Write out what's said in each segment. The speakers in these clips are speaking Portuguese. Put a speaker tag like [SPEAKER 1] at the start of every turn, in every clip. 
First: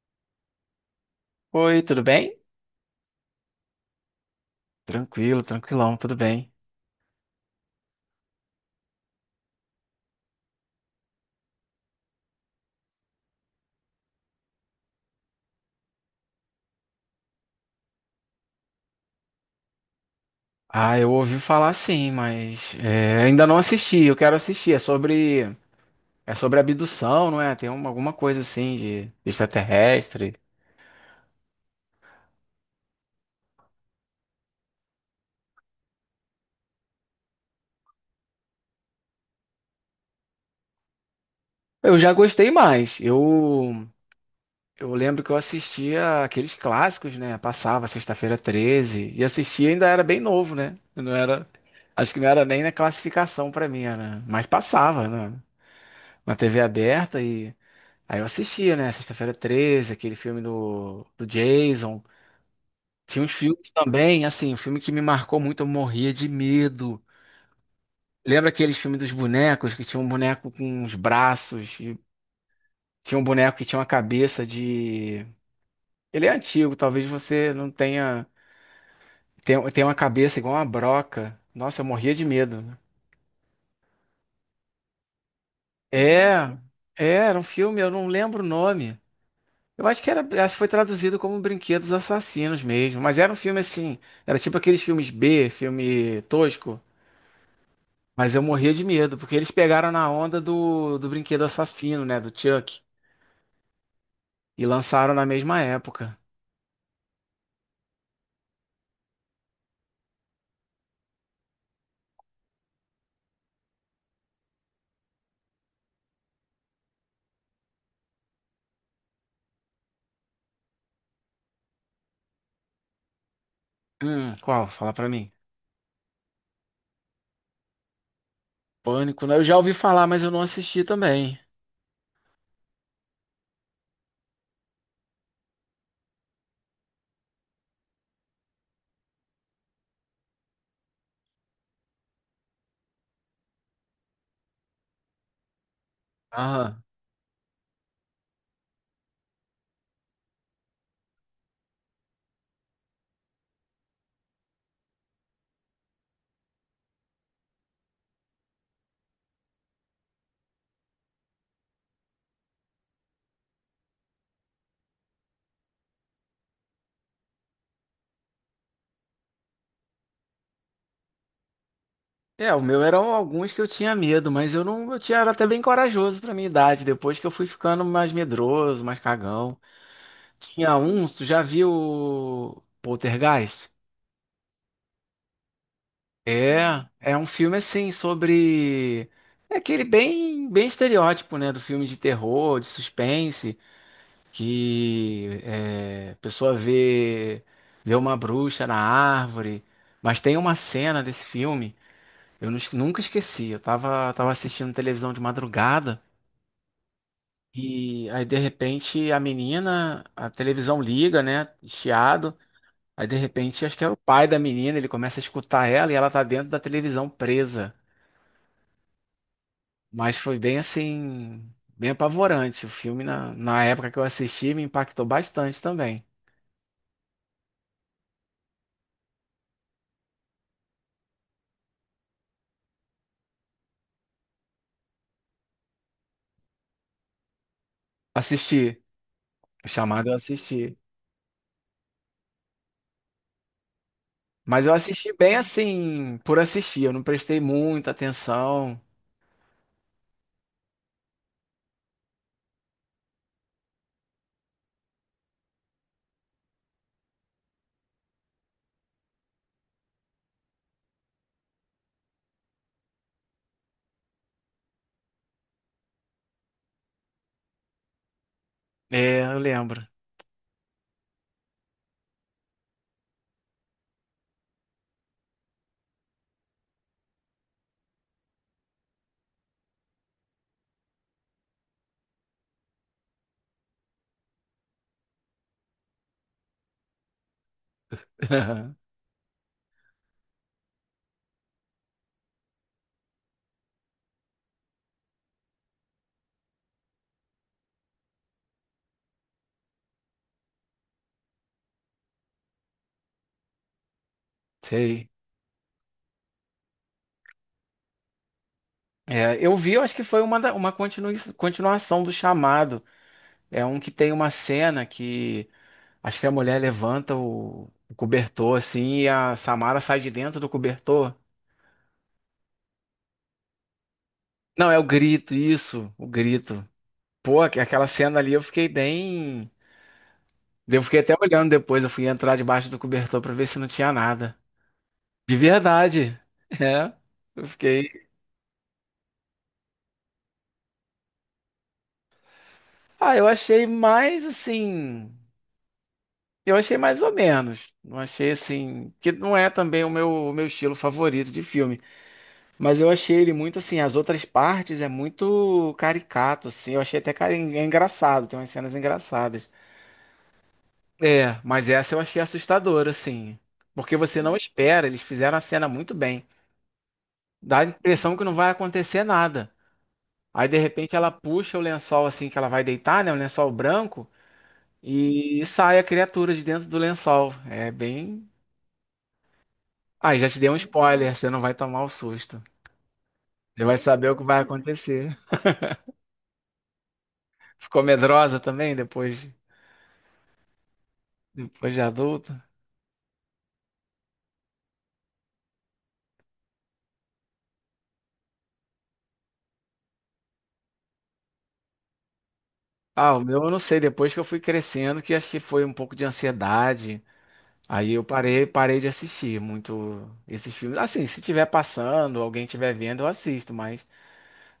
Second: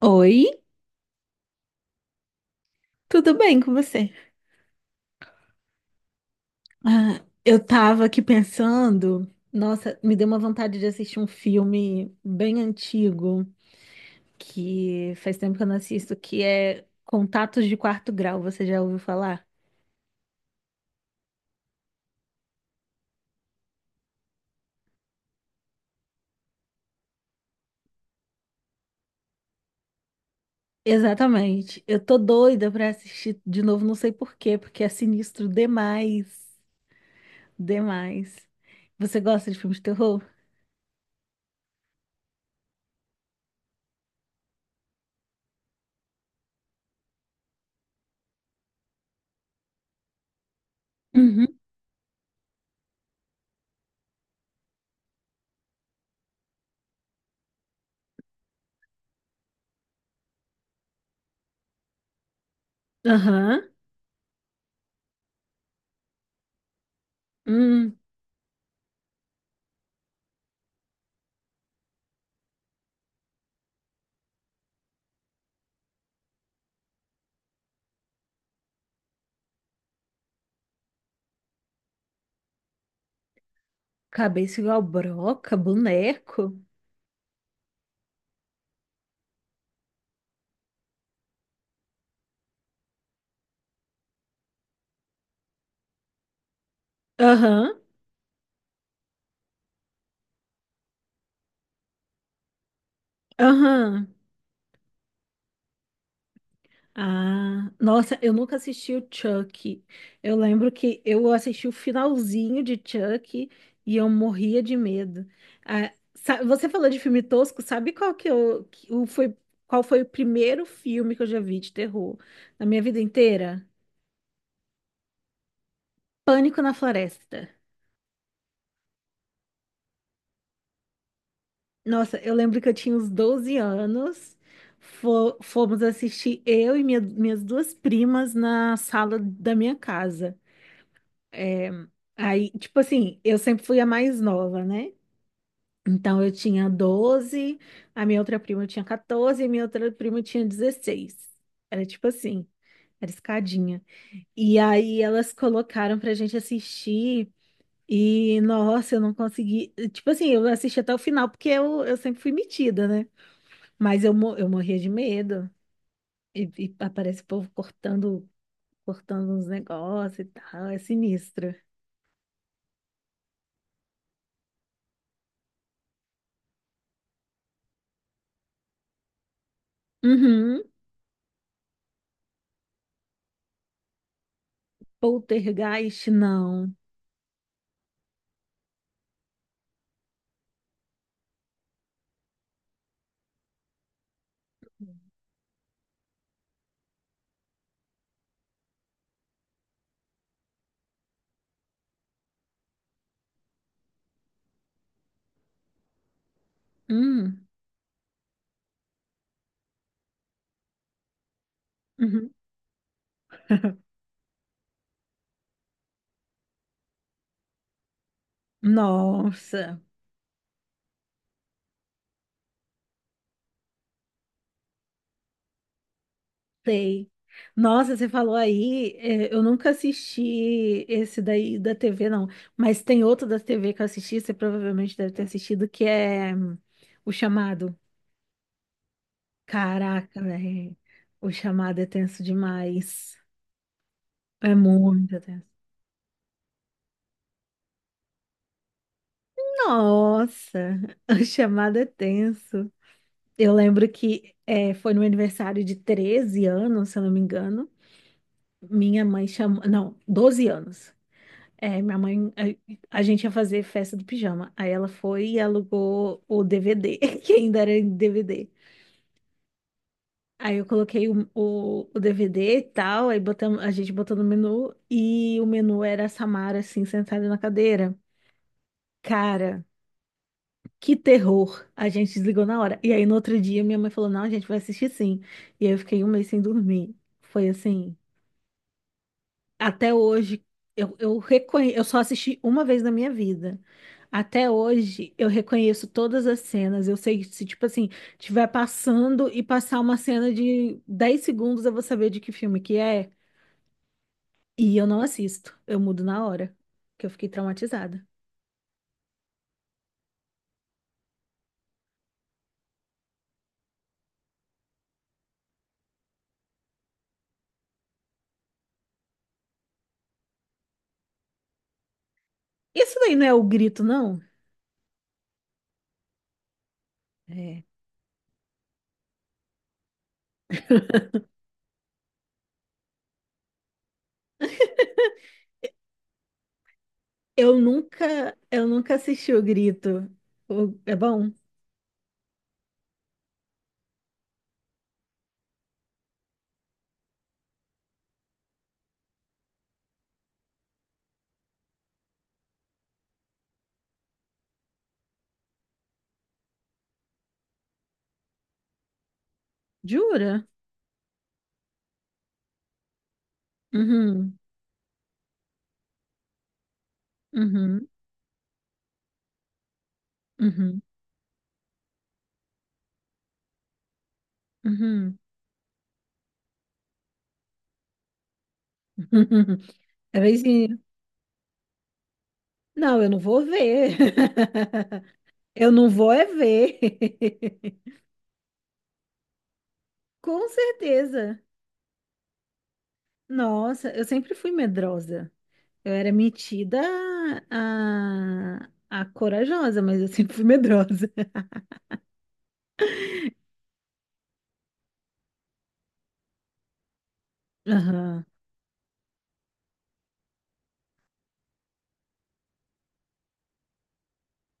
[SPEAKER 1] Oi,
[SPEAKER 2] Oi, tudo bem?
[SPEAKER 1] tudo bem com você?
[SPEAKER 2] Tranquilo, tranquilão, tudo bem.
[SPEAKER 1] Ah, eu tava aqui pensando, nossa, me deu uma vontade de assistir um filme bem antigo, que faz tempo que eu não assisto, que é Contatos de Quarto Grau, você já ouviu falar?
[SPEAKER 2] Ah, eu ouvi falar sim, mas é, ainda não assisti. Eu quero assistir. É sobre abdução, não é? Tem uma, alguma coisa assim de extraterrestre.
[SPEAKER 1] Exatamente. Eu tô doida pra assistir de novo, não sei por quê, porque é sinistro demais, demais. Você gosta de filmes de terror?
[SPEAKER 2] Eu já gostei mais. Eu lembro que eu assistia aqueles clássicos, né? Passava sexta-feira treze e assistia ainda era bem novo, né? Eu não
[SPEAKER 1] Uhum.
[SPEAKER 2] era, acho que não era nem na classificação pra mim, era, mas passava, né? Na TV aberta. E aí eu assistia, né? Sexta-feira 13, aquele filme do Jason. Tinha uns
[SPEAKER 1] Aham.
[SPEAKER 2] filmes também, assim, um filme que me marcou muito, eu morria de medo.
[SPEAKER 1] Hum,
[SPEAKER 2] Lembra aqueles filmes dos bonecos, que tinha um boneco com uns braços, e tinha um boneco que tinha uma cabeça de. Ele é antigo, talvez você não tenha. Tem uma cabeça igual uma broca. Nossa, eu morria de medo, né?
[SPEAKER 1] cabeça igual broca,
[SPEAKER 2] É,
[SPEAKER 1] boneco.
[SPEAKER 2] era um filme, eu não lembro o nome. Eu acho que era, acho que foi traduzido como Brinquedos Assassinos mesmo, mas era um filme assim, era tipo aqueles filmes B, filme tosco,
[SPEAKER 1] Aham.
[SPEAKER 2] mas eu morria de medo, porque eles pegaram na onda do Brinquedo Assassino, né, do Chuck,
[SPEAKER 1] Aham.
[SPEAKER 2] e lançaram na mesma época.
[SPEAKER 1] Ah, nossa, eu nunca assisti o Chuck. Eu lembro que eu assisti o finalzinho de Chuck e eu morria de medo. Ah, você falou de filme tosco, sabe qual foi o primeiro filme que eu já vi de terror na minha vida inteira?
[SPEAKER 2] Qual? Fala pra mim.
[SPEAKER 1] Pânico na Floresta.
[SPEAKER 2] Pânico, né? Eu já ouvi falar, mas eu não assisti também.
[SPEAKER 1] Nossa, eu lembro que eu tinha uns 12 anos. Fomos assistir eu e minhas duas primas na sala da minha casa. É, aí, tipo assim, eu sempre fui a mais nova, né? Então eu tinha
[SPEAKER 2] Aham.
[SPEAKER 1] 12, a minha outra prima tinha 14 e a minha outra prima tinha 16. Era tipo assim, era escadinha. E aí elas colocaram pra gente assistir e, nossa, eu não consegui. Tipo assim, eu assisti até o final porque eu sempre fui metida, né? Mas eu morria de medo. E aparece o povo cortando, uns negócios e tal, é sinistro.
[SPEAKER 2] É, o meu eram alguns que eu tinha medo, mas eu não, eu tinha, era até bem corajoso pra minha idade, depois que eu fui ficando mais medroso, mais cagão.
[SPEAKER 1] Uhum.
[SPEAKER 2] Tinha um, tu já viu o Poltergeist?
[SPEAKER 1] Poltergeist, não.
[SPEAKER 2] É, é um filme assim sobre, é aquele bem estereótipo, né, do filme de terror, de suspense, que é, a pessoa vê uma bruxa na árvore, mas tem uma cena desse filme, eu nunca esqueci. Eu tava assistindo televisão de madrugada
[SPEAKER 1] Hum,
[SPEAKER 2] e aí de repente a menina, a televisão liga, né,
[SPEAKER 1] uhum.
[SPEAKER 2] chiado. Aí de repente acho que era o pai da menina, ele começa a escutar ela e ela tá dentro da televisão presa.
[SPEAKER 1] Nossa,
[SPEAKER 2] Mas foi bem assim, bem apavorante. O filme, na época que eu assisti, me impactou bastante também.
[SPEAKER 1] sei. Nossa, você falou aí, é, eu nunca assisti esse daí da TV, não. Mas tem outro da TV que eu assisti, você provavelmente deve ter assistido, que é O Chamado.
[SPEAKER 2] Assisti, o chamado eu
[SPEAKER 1] Caraca, velho.
[SPEAKER 2] assisti.
[SPEAKER 1] O Chamado é tenso demais. É
[SPEAKER 2] Mas eu assisti
[SPEAKER 1] muito
[SPEAKER 2] bem
[SPEAKER 1] tenso.
[SPEAKER 2] assim, por assistir. Eu não prestei muita atenção.
[SPEAKER 1] Nossa, o chamado é tenso. Eu lembro que foi no meu aniversário de 13 anos, se eu não me engano. Minha mãe chamou, não, 12 anos. É, minha mãe, a gente ia fazer festa do pijama. Aí ela foi e alugou o DVD, que ainda era em DVD.
[SPEAKER 2] É, eu lembro.
[SPEAKER 1] Aí eu coloquei o DVD e tal, aí botamos, a gente botou no menu e o menu era a Samara assim sentada na cadeira. Cara, que terror. A gente desligou na hora. E aí no outro dia minha mãe falou: "Não, a gente vai assistir sim". E aí eu fiquei um mês sem dormir. Foi assim, até hoje, eu só assisti uma vez na minha vida. Até hoje, eu reconheço todas as cenas. Eu sei que se, tipo assim, tiver passando e passar uma cena de 10 segundos, eu vou saber de que filme que é. E eu não
[SPEAKER 2] Sei.
[SPEAKER 1] assisto. Eu mudo na hora, que eu fiquei traumatizada.
[SPEAKER 2] É, eu vi, eu acho que foi uma, uma continuação do chamado. É um que tem uma cena que acho que a mulher levanta o cobertor assim e a Samara sai de dentro do cobertor.
[SPEAKER 1] Isso daí não é o grito, não?
[SPEAKER 2] Não, é o grito, isso, o grito. Pô,
[SPEAKER 1] É.
[SPEAKER 2] aquela cena ali eu fiquei bem. Eu fiquei até olhando depois, eu fui entrar debaixo do cobertor pra ver se não tinha nada. De verdade. É. Eu
[SPEAKER 1] Eu
[SPEAKER 2] fiquei.
[SPEAKER 1] nunca, eu nunca assisti o grito. É bom?
[SPEAKER 2] Ah, eu achei mais assim. Eu achei mais ou menos. Não achei assim. Que não é também o meu estilo favorito de filme. Mas eu achei ele muito assim. As outras partes é muito caricato, assim. Eu achei até é engraçado. Tem umas cenas engraçadas.
[SPEAKER 1] Jura?
[SPEAKER 2] É, mas essa eu achei assustadora, assim. Porque você não
[SPEAKER 1] Uhum,
[SPEAKER 2] espera. Eles fizeram a cena muito bem. Dá a
[SPEAKER 1] uhum,
[SPEAKER 2] impressão que não vai acontecer nada. Aí de
[SPEAKER 1] uhum,
[SPEAKER 2] repente ela puxa o lençol assim que ela vai deitar, né? Um lençol branco
[SPEAKER 1] uhum,
[SPEAKER 2] e sai a criatura de dentro do lençol. É bem.
[SPEAKER 1] uhum. É.
[SPEAKER 2] Aí já te dei um spoiler, você não vai tomar o susto.
[SPEAKER 1] Não, eu não vou
[SPEAKER 2] Você vai
[SPEAKER 1] ver.
[SPEAKER 2] saber o que vai acontecer.
[SPEAKER 1] Eu não vou é ver.
[SPEAKER 2] Ficou medrosa também depois,
[SPEAKER 1] Com certeza.
[SPEAKER 2] depois de adulta?
[SPEAKER 1] Nossa, eu sempre fui medrosa. Eu era metida a corajosa, mas eu sempre fui medrosa.
[SPEAKER 2] Ah, o meu eu não sei, depois que eu fui crescendo, que acho que foi um pouco de ansiedade. Aí eu
[SPEAKER 1] Aham,
[SPEAKER 2] parei de assistir muito esses filmes. Assim, se tiver passando, alguém estiver vendo, eu assisto, mas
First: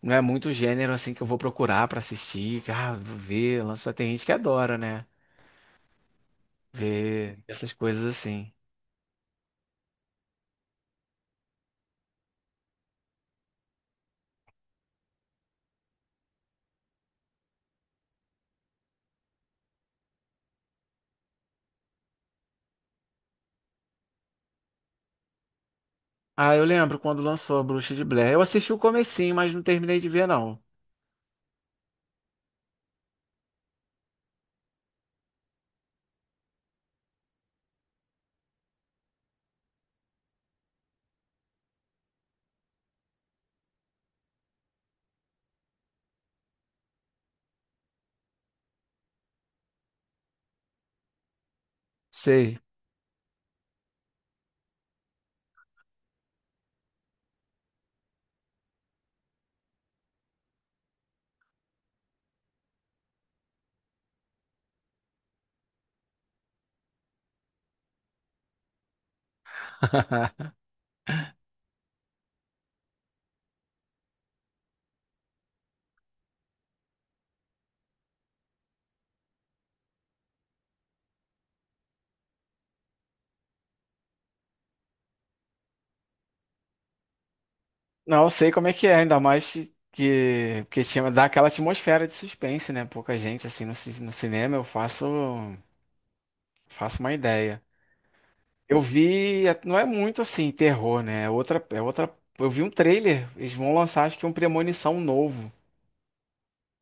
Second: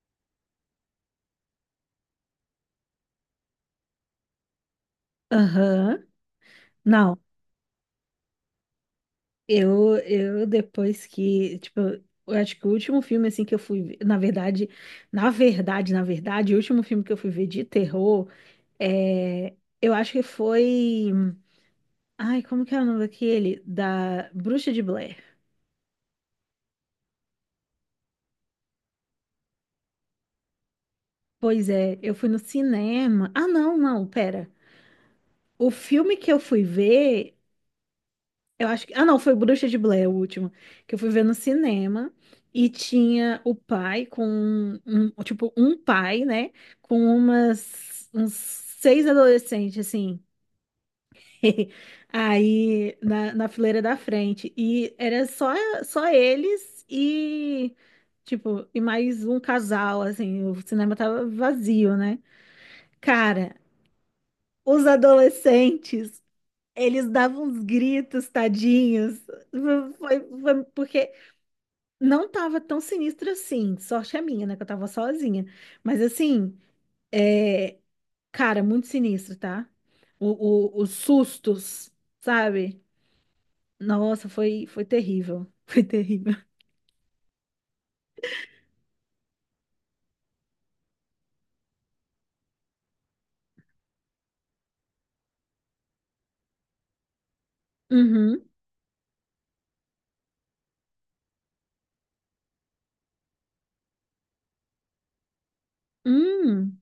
[SPEAKER 2] não é muito gênero assim que eu vou procurar pra assistir, que, ah, vou ver, lança, tem gente que adora, né?
[SPEAKER 1] aham. Não,
[SPEAKER 2] Ver essas coisas assim.
[SPEAKER 1] eu depois que, tipo, eu acho que o último filme, assim, que eu fui ver, na verdade, o último filme que eu fui ver de terror, é, eu acho que foi, ai, como que é o nome daquele? Da Bruxa de Blair.
[SPEAKER 2] Ah, eu lembro quando lançou a Bruxa de Blair. Eu assisti o comecinho, mas não terminei de ver, não.
[SPEAKER 1] Pois é, eu fui no cinema. Ah, não, não, pera. O filme que eu fui ver, eu acho que, ah, não, foi Bruxa de Blair, o último. Que eu fui ver no cinema. E tinha o pai com. Tipo, um pai, né? Com uns 6 adolescentes, assim.
[SPEAKER 2] Sei.
[SPEAKER 1] Aí na fileira da frente. E era só eles e, tipo, e mais um casal, assim, o cinema tava vazio, né? Cara, os adolescentes, eles davam uns gritos, tadinhos. Foi, foi porque não tava tão sinistro assim. Sorte a minha, né? Que eu tava sozinha. Mas assim, é, cara, muito sinistro, tá? Os sustos, sabe? Nossa, foi terrível. Foi terrível.
[SPEAKER 2] Não, eu sei como é que é, ainda mais que tinha, dá aquela atmosfera de suspense, né? Pouca gente assim no, no cinema, eu faço uma ideia.
[SPEAKER 1] Uhum.
[SPEAKER 2] Eu vi, não é muito assim terror, né? É outra, eu vi um trailer, eles vão lançar acho que um Premonição novo.
[SPEAKER 1] Hum.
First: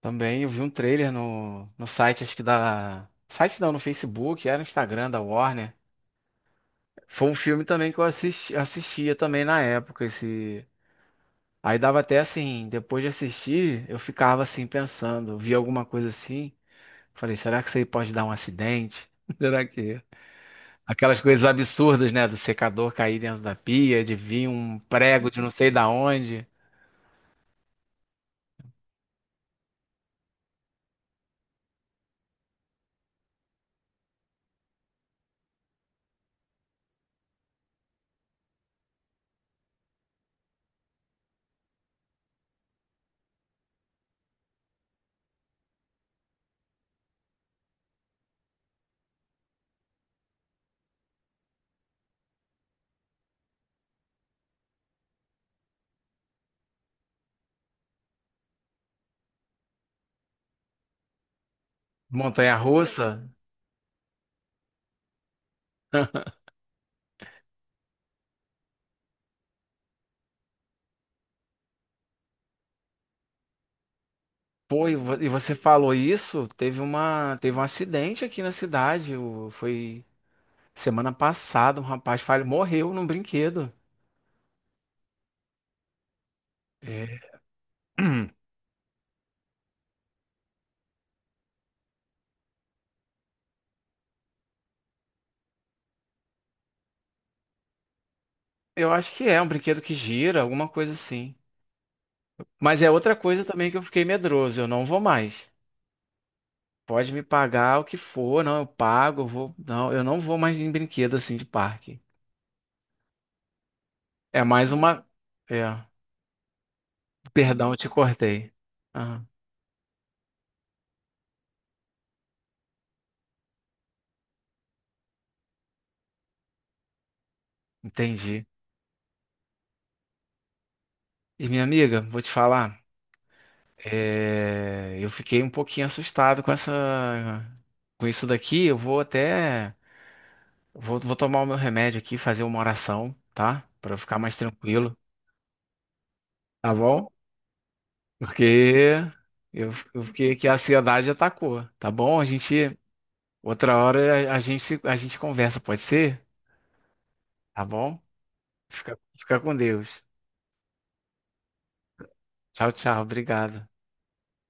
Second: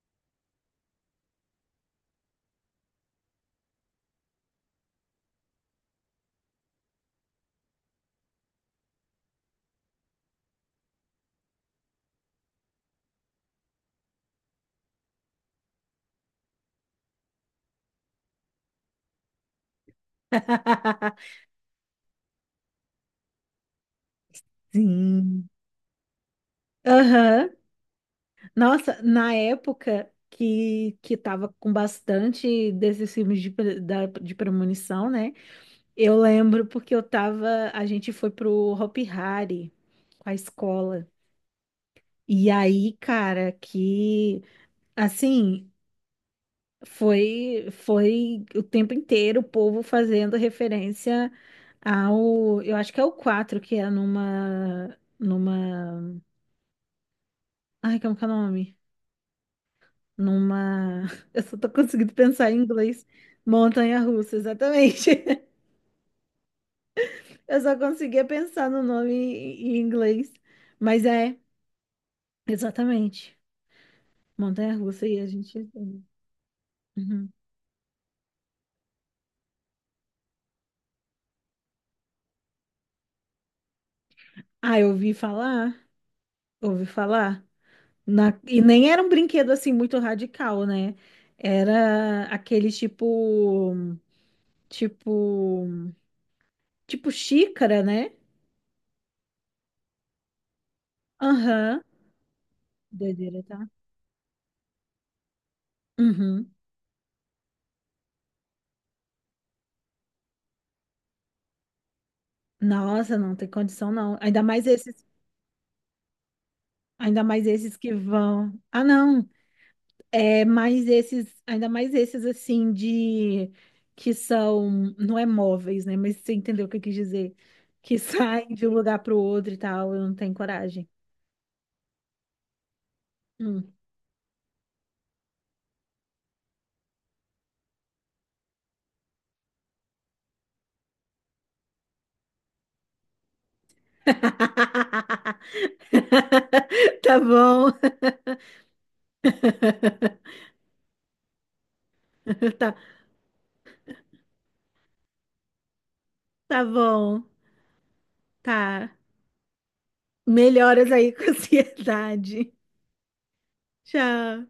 [SPEAKER 2] Também eu vi um trailer no site, acho que da. Site não, no Facebook, era no Instagram da Warner. Foi um filme também que eu assisti, assistia também na época. Esse... Aí dava até assim, depois de assistir, eu ficava assim pensando, via alguma coisa assim. Falei, será que isso aí pode dar um acidente? Será que. Aquelas coisas absurdas, né? Do secador cair dentro da pia, de vir um prego de
[SPEAKER 1] Sim.
[SPEAKER 2] não sei da onde,
[SPEAKER 1] Aham. Nossa, na época que tava com bastante desses filmes de premonição, né? Eu lembro porque eu tava. A gente foi pro Hopi Hari com a escola. E aí, cara, que assim. Foi o tempo inteiro o povo fazendo referência ao, eu acho que é o 4 que é numa, ai, como que é o nome? Numa, eu só tô conseguindo pensar em inglês,
[SPEAKER 2] montanha-russa.
[SPEAKER 1] montanha-russa, exatamente. Eu só conseguia pensar no nome em inglês, mas exatamente,
[SPEAKER 2] Pô,
[SPEAKER 1] montanha-russa e a
[SPEAKER 2] e você
[SPEAKER 1] gente...
[SPEAKER 2] falou isso?
[SPEAKER 1] Uhum.
[SPEAKER 2] Teve um acidente aqui na cidade. Foi semana passada, um rapaz falho morreu num brinquedo.
[SPEAKER 1] Ah, eu ouvi falar, ouvi
[SPEAKER 2] É.
[SPEAKER 1] falar. E nem era um brinquedo assim muito radical, né? Era aquele tipo, tipo xícara, né?
[SPEAKER 2] Eu acho que é um brinquedo que gira, alguma coisa assim.
[SPEAKER 1] Aham.
[SPEAKER 2] Mas é outra
[SPEAKER 1] Doideira,
[SPEAKER 2] coisa
[SPEAKER 1] tá?
[SPEAKER 2] também que eu fiquei medroso. Eu não vou mais.
[SPEAKER 1] Uhum.
[SPEAKER 2] Pode me pagar o que for, não, eu pago, eu vou. Não, eu não vou mais em brinquedo assim de parque.
[SPEAKER 1] Nossa, não tem condição não.
[SPEAKER 2] É mais uma. É.
[SPEAKER 1] Ainda mais
[SPEAKER 2] Perdão,
[SPEAKER 1] esses
[SPEAKER 2] eu te
[SPEAKER 1] que vão.
[SPEAKER 2] cortei.
[SPEAKER 1] Ah,
[SPEAKER 2] Ah,
[SPEAKER 1] não. Ainda mais esses assim de que são, não é móveis, né? Mas você entendeu o que eu quis dizer? Que
[SPEAKER 2] entendi.
[SPEAKER 1] saem de um lugar para o outro e tal. Eu não tenho coragem.
[SPEAKER 2] E minha amiga, vou te falar. É, eu fiquei um pouquinho assustado com essa, com isso daqui. Vou, vou tomar o meu remédio aqui, fazer uma oração, tá? Pra eu ficar mais tranquilo, tá bom?
[SPEAKER 1] Tá bom,
[SPEAKER 2] Porque eu fiquei que a ansiedade atacou, tá bom?
[SPEAKER 1] tá,
[SPEAKER 2] Outra hora a gente a gente conversa, pode ser?
[SPEAKER 1] tá bom,
[SPEAKER 2] Tá bom?
[SPEAKER 1] tá.
[SPEAKER 2] Fica, fica com Deus.
[SPEAKER 1] Melhoras aí com a ansiedade.
[SPEAKER 2] Tchau, tchau. Obrigado.
[SPEAKER 1] Tchau.